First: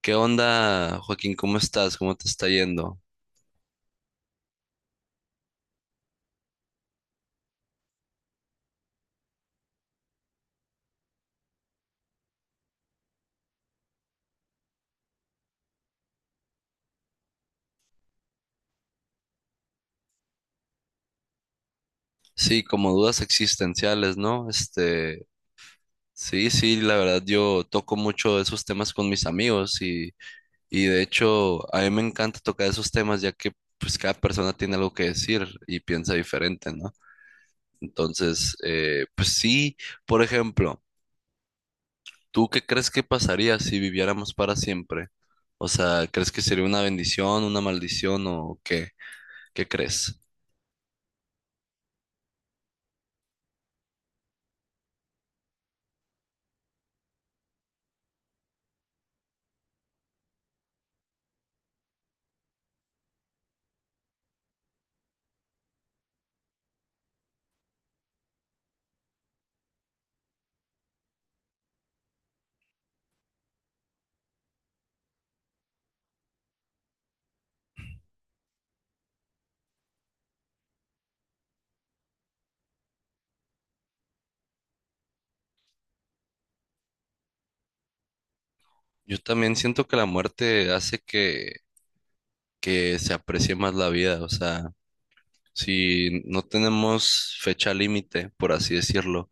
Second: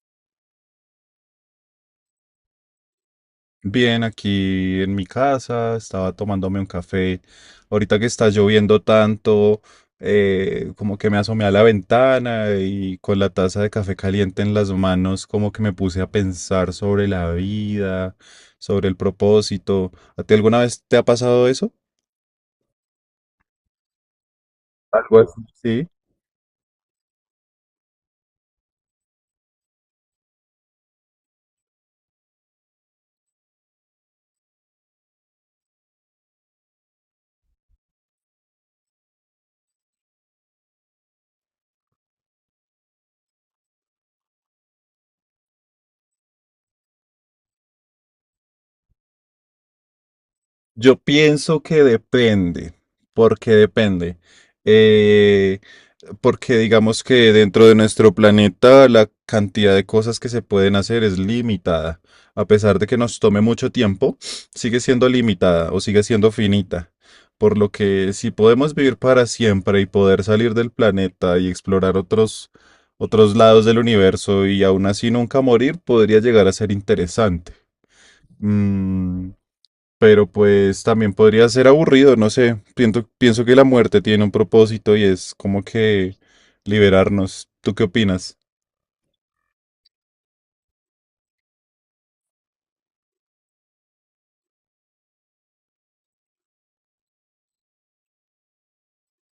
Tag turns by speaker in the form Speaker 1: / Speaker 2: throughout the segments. Speaker 1: ¿Qué onda, Joaquín? ¿Cómo estás? ¿Cómo te está yendo?
Speaker 2: Bien, aquí en mi casa, estaba tomándome un café. Ahorita que está lloviendo tanto, como que me asomé a la ventana y con la taza de café caliente en las manos, como que me puse a pensar sobre la vida, sobre el propósito. ¿A ti alguna vez te ha pasado eso?
Speaker 1: Sí, como dudas existenciales, ¿no?
Speaker 2: Algo
Speaker 1: Este,
Speaker 2: así. Sí.
Speaker 1: sí, sí, la verdad yo toco mucho esos temas con mis amigos y de hecho a mí me encanta tocar esos temas, ya que pues cada persona tiene algo que decir y piensa diferente, ¿no? Entonces, pues sí, por ejemplo, ¿tú qué crees que pasaría si viviéramos para siempre? O sea, ¿crees que sería una bendición, una maldición o qué? ¿Qué crees?
Speaker 2: Yo pienso que depende, porque depende. Eh, Porque digamos que dentro de nuestro planeta la cantidad de cosas que se pueden hacer es limitada. A pesar de que nos tome mucho tiempo, sigue siendo limitada o sigue siendo finita. Por lo que si podemos vivir para siempre y poder salir del planeta y explorar otros lados del universo y aún así nunca morir, podría llegar a ser interesante. Mm, pero pues también podría ser aburrido, no sé. Pienso que la muerte tiene un propósito y es como que liberarnos. ¿Tú qué opinas?
Speaker 1: Yo también siento que la muerte hace que se aprecie más la vida. O sea, si no tenemos fecha límite, por así decirlo,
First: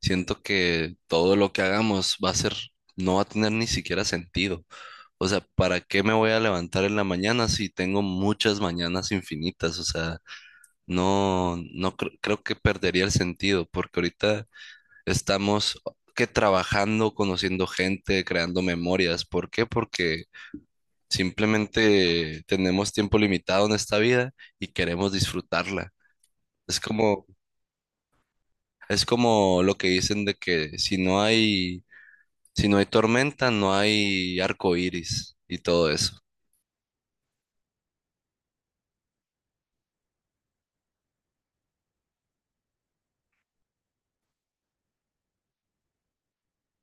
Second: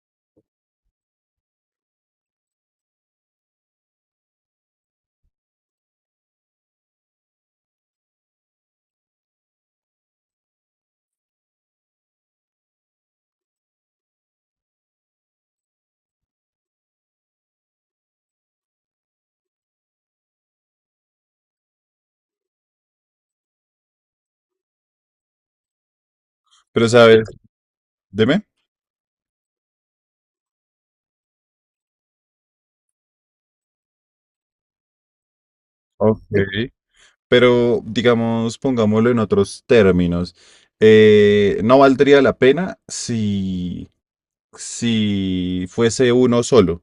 Speaker 1: siento que todo lo que hagamos va a no va a tener ni siquiera sentido. O sea, ¿para qué me voy a levantar en la mañana si tengo muchas mañanas infinitas? O sea, no, no cre- creo que perdería el sentido, porque ahorita estamos que trabajando, conociendo gente, creando memorias. ¿Por qué? Porque simplemente tenemos tiempo limitado en esta vida y queremos disfrutarla. Es
Speaker 2: Pero sabes,
Speaker 1: como,
Speaker 2: dime.
Speaker 1: es como lo que dicen de que si no hay tormenta, no hay arco iris y todo eso.
Speaker 2: Ok. Pero digamos, pongámoslo en otros términos. No valdría la pena si fuese uno solo.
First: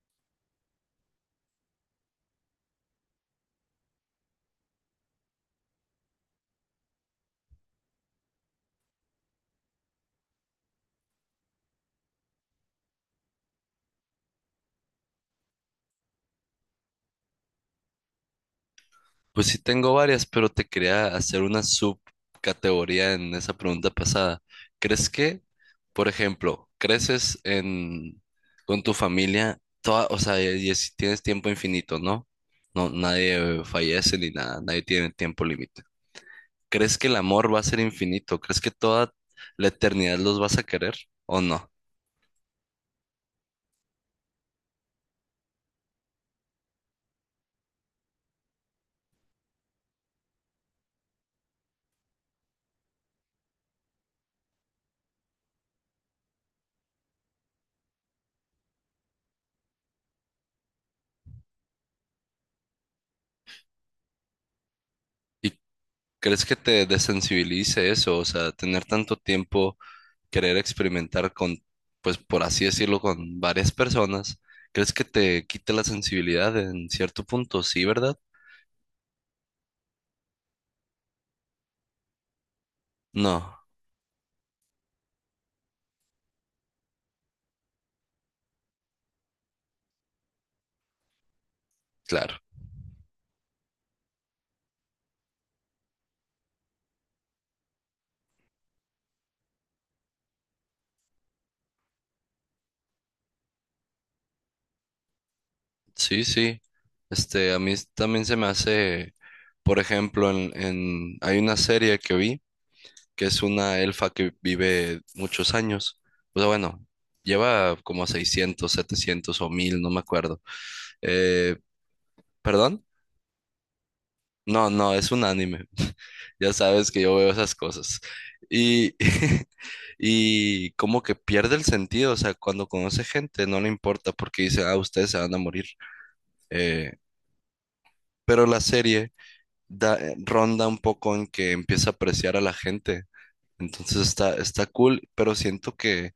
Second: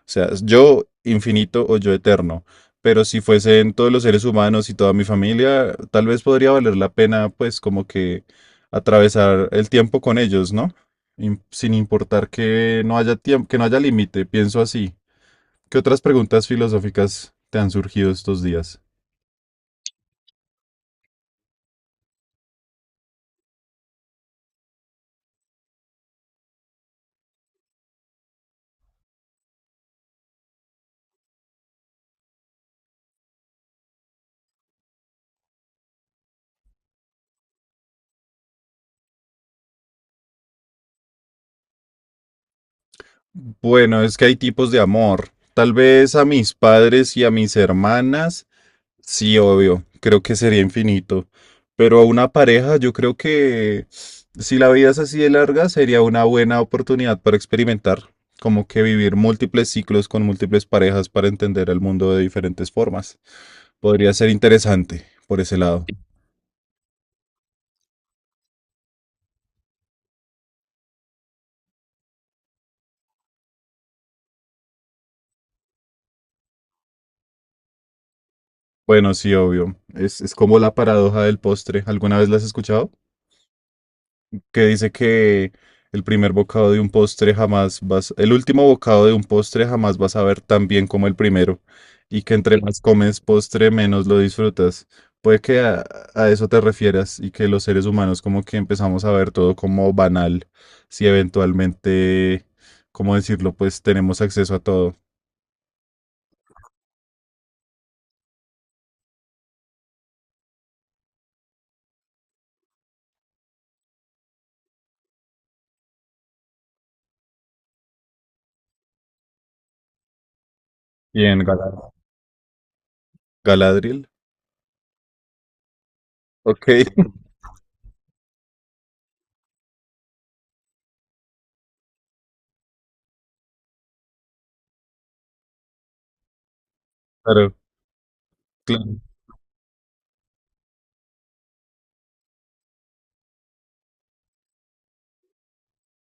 Speaker 2: O sea, yo infinito o yo eterno. Pero si fuesen todos los seres humanos y toda mi familia, tal vez podría valer la pena, pues, como que atravesar el tiempo con ellos, ¿no? Sin importar que no haya tiempo, que no haya límite, pienso así. ¿Qué otras preguntas filosóficas te han surgido estos días?
Speaker 1: Pues sí tengo varias, pero te quería hacer una subcategoría en esa pregunta pasada. ¿Crees que, por ejemplo, creces en con tu familia toda? O sea, y si tienes tiempo infinito, ¿no? No, nadie fallece ni nada, nadie tiene tiempo límite. ¿Crees que el amor va a ser infinito? ¿Crees que toda la eternidad los vas a querer o no?
Speaker 2: Bueno, es que hay tipos de amor. Tal vez a mis padres y a mis hermanas, sí, obvio, creo que sería infinito. Pero a una pareja, yo creo que si la vida es así de larga, sería una buena oportunidad para experimentar, como que vivir múltiples ciclos con múltiples parejas para entender el mundo de diferentes formas. Podría ser interesante por
Speaker 1: ¿Y
Speaker 2: ese lado.
Speaker 1: crees que te desensibilice eso? O sea, tener tanto tiempo, querer experimentar pues por así decirlo, con varias personas, ¿crees que te quite la sensibilidad en cierto punto? ¿Sí, verdad?
Speaker 2: Bueno, sí, obvio. Es como la paradoja del postre. ¿Alguna vez la has escuchado?
Speaker 1: No,
Speaker 2: Que dice que el primer bocado de un postre jamás vas, el último bocado de un postre jamás vas a ver tan bien como el primero, y que
Speaker 1: claro.
Speaker 2: entre más comes postre, menos lo disfrutas. Puede que a, a eso te refieras y que los seres humanos como que empezamos a ver todo como banal, si eventualmente, ¿cómo decirlo? Pues tenemos acceso a todo.
Speaker 1: Sí, sí. Este, a mí también se me hace, por ejemplo, hay una serie que vi, que es una elfa que vive muchos años. O sea, bueno, lleva como 600 700 o 1000, no me acuerdo.
Speaker 2: Bien,
Speaker 1: Eh,
Speaker 2: Galadriel.
Speaker 1: ¿Perdón?
Speaker 2: Galadriel.
Speaker 1: No, no, es un anime. Ya
Speaker 2: Ok,
Speaker 1: sabes que yo veo esas cosas. Y y como que pierde el sentido. O sea, cuando conoce gente no le importa porque dice, ah, ustedes se van a morir. Eh,
Speaker 2: claro,
Speaker 1: pero la
Speaker 2: claro.
Speaker 1: serie ronda un poco en que empieza a apreciar a la gente. Entonces está, está cool, pero siento que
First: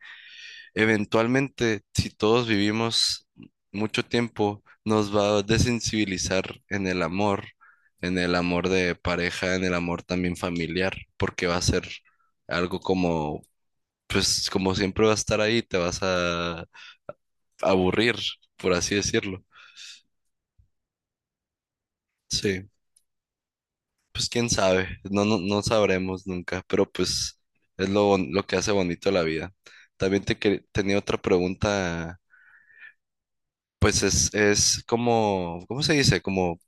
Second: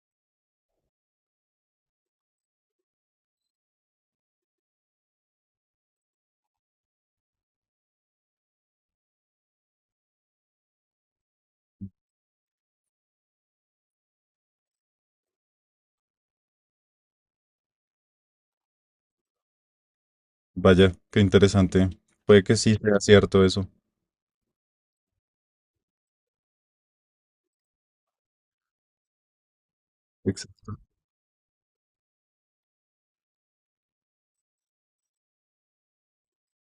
Speaker 1: eventualmente, si todos vivimos mucho tiempo, nos va a desensibilizar en el amor de pareja, en el amor también familiar, porque va a ser algo como, pues, como siempre va a estar ahí, te vas a aburrir, por así decirlo.
Speaker 2: Vaya, qué interesante. Puede que
Speaker 1: Sí,
Speaker 2: sí sea cierto eso.
Speaker 1: pues quién sabe. No, no sabremos nunca, pero pues es lo que hace bonito la vida. También
Speaker 2: Exacto.
Speaker 1: tenía otra pregunta, pues es como, ¿cómo se dice? Como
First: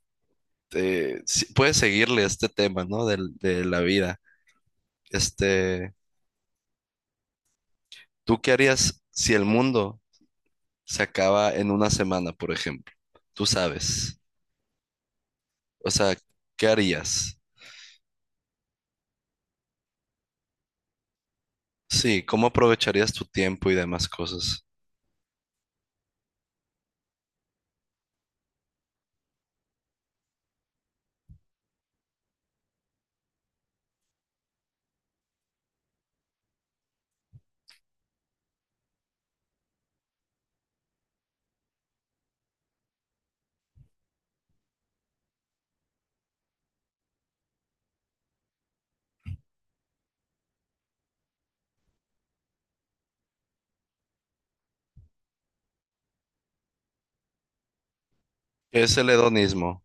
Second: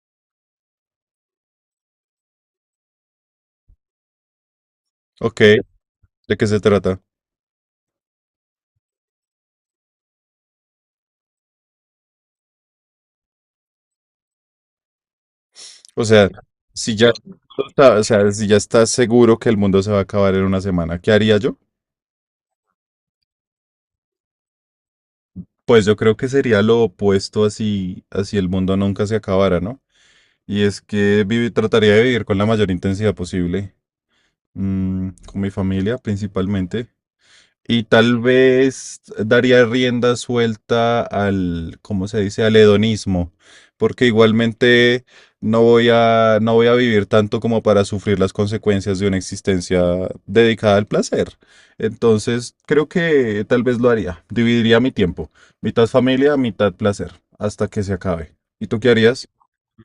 Speaker 1: puedes seguirle este tema, ¿no? De la vida.
Speaker 2: Ok,
Speaker 1: Este,
Speaker 2: ¿de qué se trata?
Speaker 1: ¿tú qué harías si el mundo se acaba en una semana, por ejemplo? Tú sabes. O
Speaker 2: O
Speaker 1: sea,
Speaker 2: sea,
Speaker 1: ¿qué
Speaker 2: si ya,
Speaker 1: harías?
Speaker 2: o sea, si ya estás seguro que el mundo se va a acabar en una semana, ¿qué haría yo?
Speaker 1: Sí, ¿cómo aprovecharías tu tiempo y demás cosas?
Speaker 2: Pues yo creo que sería lo opuesto así, así el mundo nunca se acabara, ¿no? Y es que trataría de vivir con la mayor intensidad posible, mm, con mi familia principalmente. Y tal vez daría rienda suelta al, ¿cómo se dice? Al hedonismo, porque igualmente no voy a vivir tanto como para sufrir las consecuencias de una existencia dedicada al placer. Entonces, creo que tal vez lo haría. Dividiría mi tiempo, mitad familia, mitad placer, hasta que se acabe. ¿Y tú
Speaker 1: ¿Qué
Speaker 2: qué
Speaker 1: es el
Speaker 2: harías?
Speaker 1: hedonismo?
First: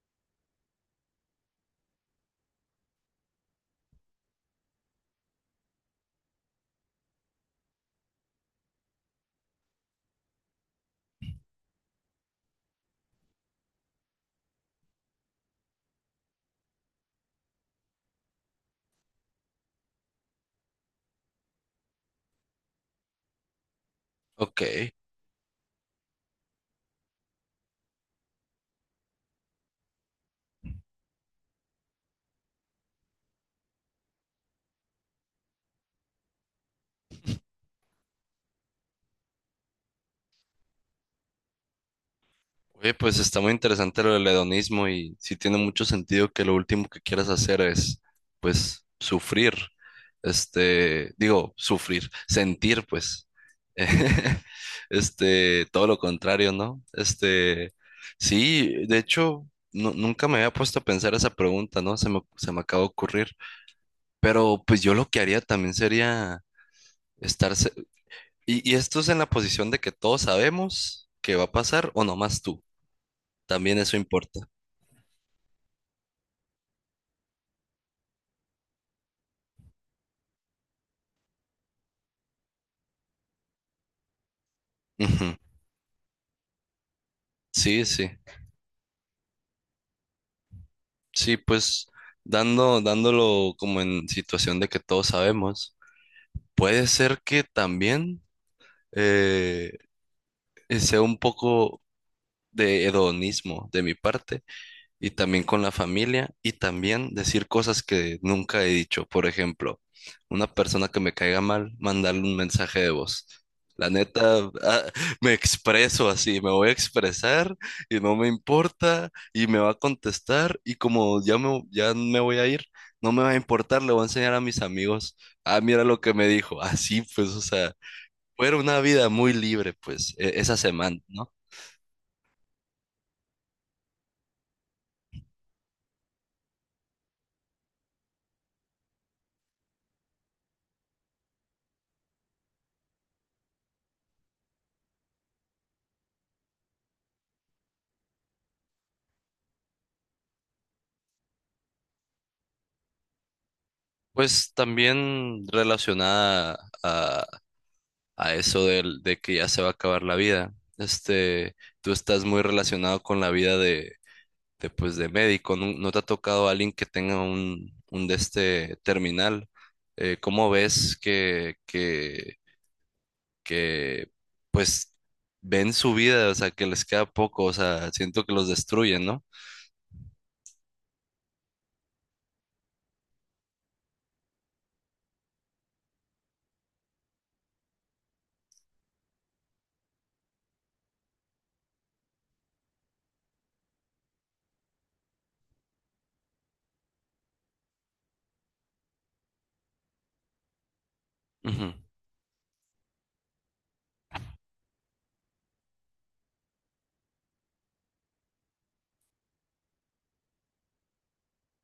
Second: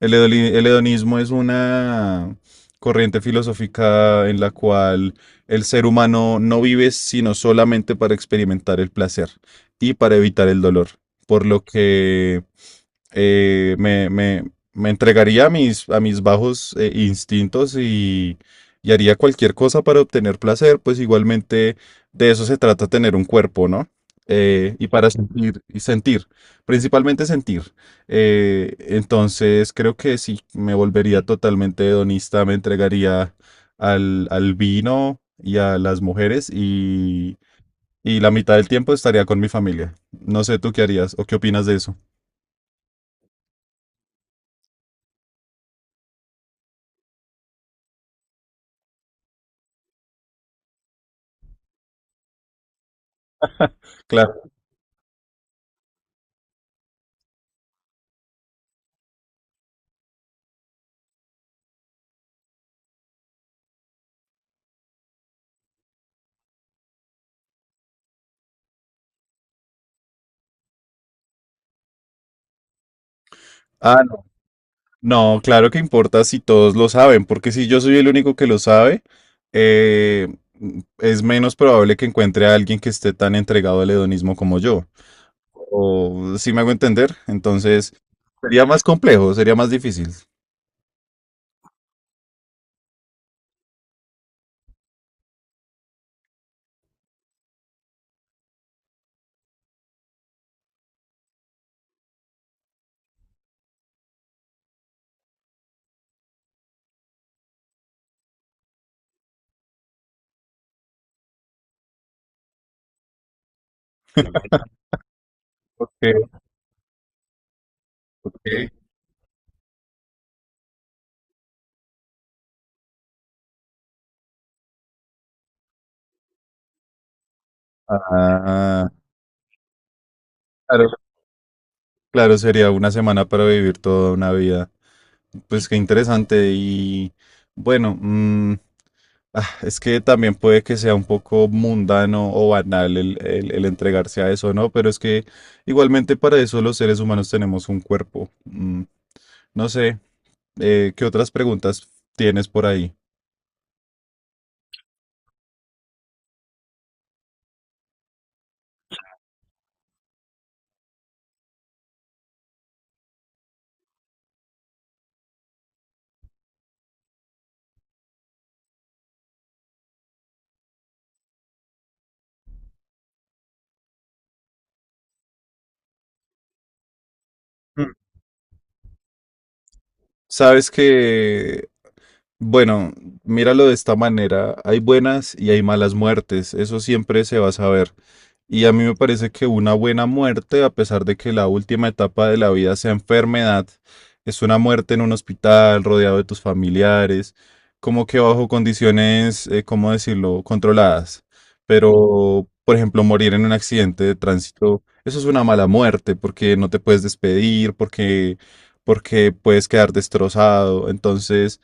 Speaker 2: El hedonismo es una corriente filosófica en la cual el ser humano no vive sino solamente para experimentar el placer y para evitar el dolor, por lo que eh, me, me- me entregaría a a mis bajos instintos, y haría cualquier cosa para obtener placer, pues igualmente de eso se trata tener un cuerpo, ¿no?
Speaker 1: Ok.
Speaker 2: Y para sentir, y sentir, principalmente sentir. Entonces creo que sí, me volvería totalmente hedonista, me entregaría al vino y a las mujeres, y la mitad del tiempo estaría con mi familia. No sé tú qué harías o qué opinas de eso.
Speaker 1: Oye, pues está muy interesante lo del hedonismo y sí tiene mucho sentido que lo último que quieras hacer pues, sufrir. Este, digo, sufrir, sentir, pues.
Speaker 2: Claro.
Speaker 1: Este, todo lo contrario, ¿no? Este, sí, de hecho, nunca me había puesto a pensar esa pregunta, ¿no? Se me acaba de ocurrir. Pero pues yo lo que haría también sería estarse. Y esto es en la posición de que todos sabemos que va a pasar o nomás tú. También eso
Speaker 2: Ah,
Speaker 1: importa.
Speaker 2: no, claro que importa si todos lo saben, porque si yo soy el único que lo sabe, eh, es menos probable que encuentre a alguien que esté tan entregado al hedonismo como yo.
Speaker 1: Ujú.
Speaker 2: O si me hago entender,
Speaker 1: Sí,
Speaker 2: entonces
Speaker 1: sí.
Speaker 2: sería más complejo, sería más difícil.
Speaker 1: Sí, pues dándolo como en situación de que todos sabemos, puede ser que también eh, sea un poco de hedonismo de mi parte, y también con la familia y también decir cosas que nunca he dicho. Por ejemplo, una persona que me caiga mal, mandarle un mensaje de voz. La neta, ah, me
Speaker 2: Ok,
Speaker 1: expreso así, me voy a expresar y no me
Speaker 2: ok.
Speaker 1: importa y me va a contestar, y como ya me voy a ir, no me va a importar, le voy a enseñar a mis amigos, ah, mira lo que me dijo, así pues, o sea, fue una
Speaker 2: Ah,
Speaker 1: vida muy libre pues esa
Speaker 2: claro,
Speaker 1: semana, ¿no?
Speaker 2: claro, sería una semana para vivir toda una vida. Pues qué interesante y bueno, mm, ah, es que también puede que sea un poco mundano o banal el entregarse a eso, ¿no? Pero es que igualmente para eso los seres humanos tenemos un cuerpo. Mm, no sé, ¿qué otras preguntas tienes por ahí?
Speaker 1: Pues también relacionada a, a eso de, que ya se va a acabar la vida. Este, tú estás muy relacionado con la vida pues, de médico. ¿No, no te ha tocado alguien que tenga un de este terminal? ¿Cómo ves que, pues, ven su vida? O sea, que les queda poco. O sea,
Speaker 2: Mm.
Speaker 1: siento que los destruyen, ¿no?
Speaker 2: Sabes que, bueno, míralo de esta manera, hay buenas y hay malas muertes, eso siempre se va a saber. Y a mí me parece que una buena muerte, a pesar de que la última etapa de la vida sea enfermedad, es una muerte en un hospital, rodeado de tus familiares, como que bajo condiciones, ¿cómo decirlo?, controladas.
Speaker 1: Ujú.
Speaker 2: Pero, por ejemplo, morir en un accidente de tránsito, eso es una mala muerte porque no te puedes despedir, porque puedes quedar destrozado. Entonces,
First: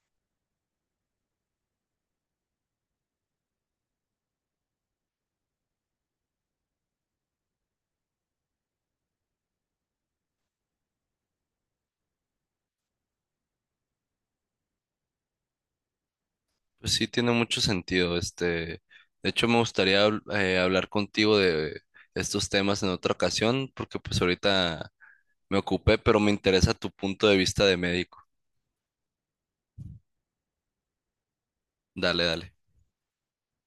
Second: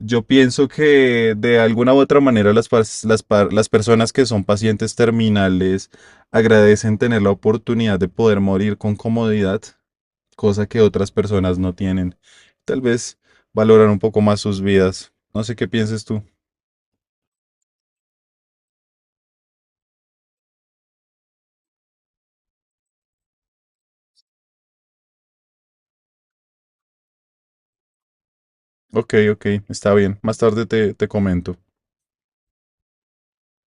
Speaker 2: yo pienso que de alguna u otra manera las, pas- las, pa- las personas que son pacientes terminales agradecen tener la oportunidad de poder morir con comodidad, cosa que otras personas no tienen. Tal vez valoran un poco más sus vidas. No sé qué pienses tú.
Speaker 1: Pues sí, tiene mucho sentido. Este, de hecho, me gustaría hablar contigo de estos temas en otra ocasión, porque pues ahorita me ocupé, pero me interesa tu punto de vista de médico.
Speaker 2: Ok, ok, está bien. Más tarde te comento.
Speaker 1: Dale, dale.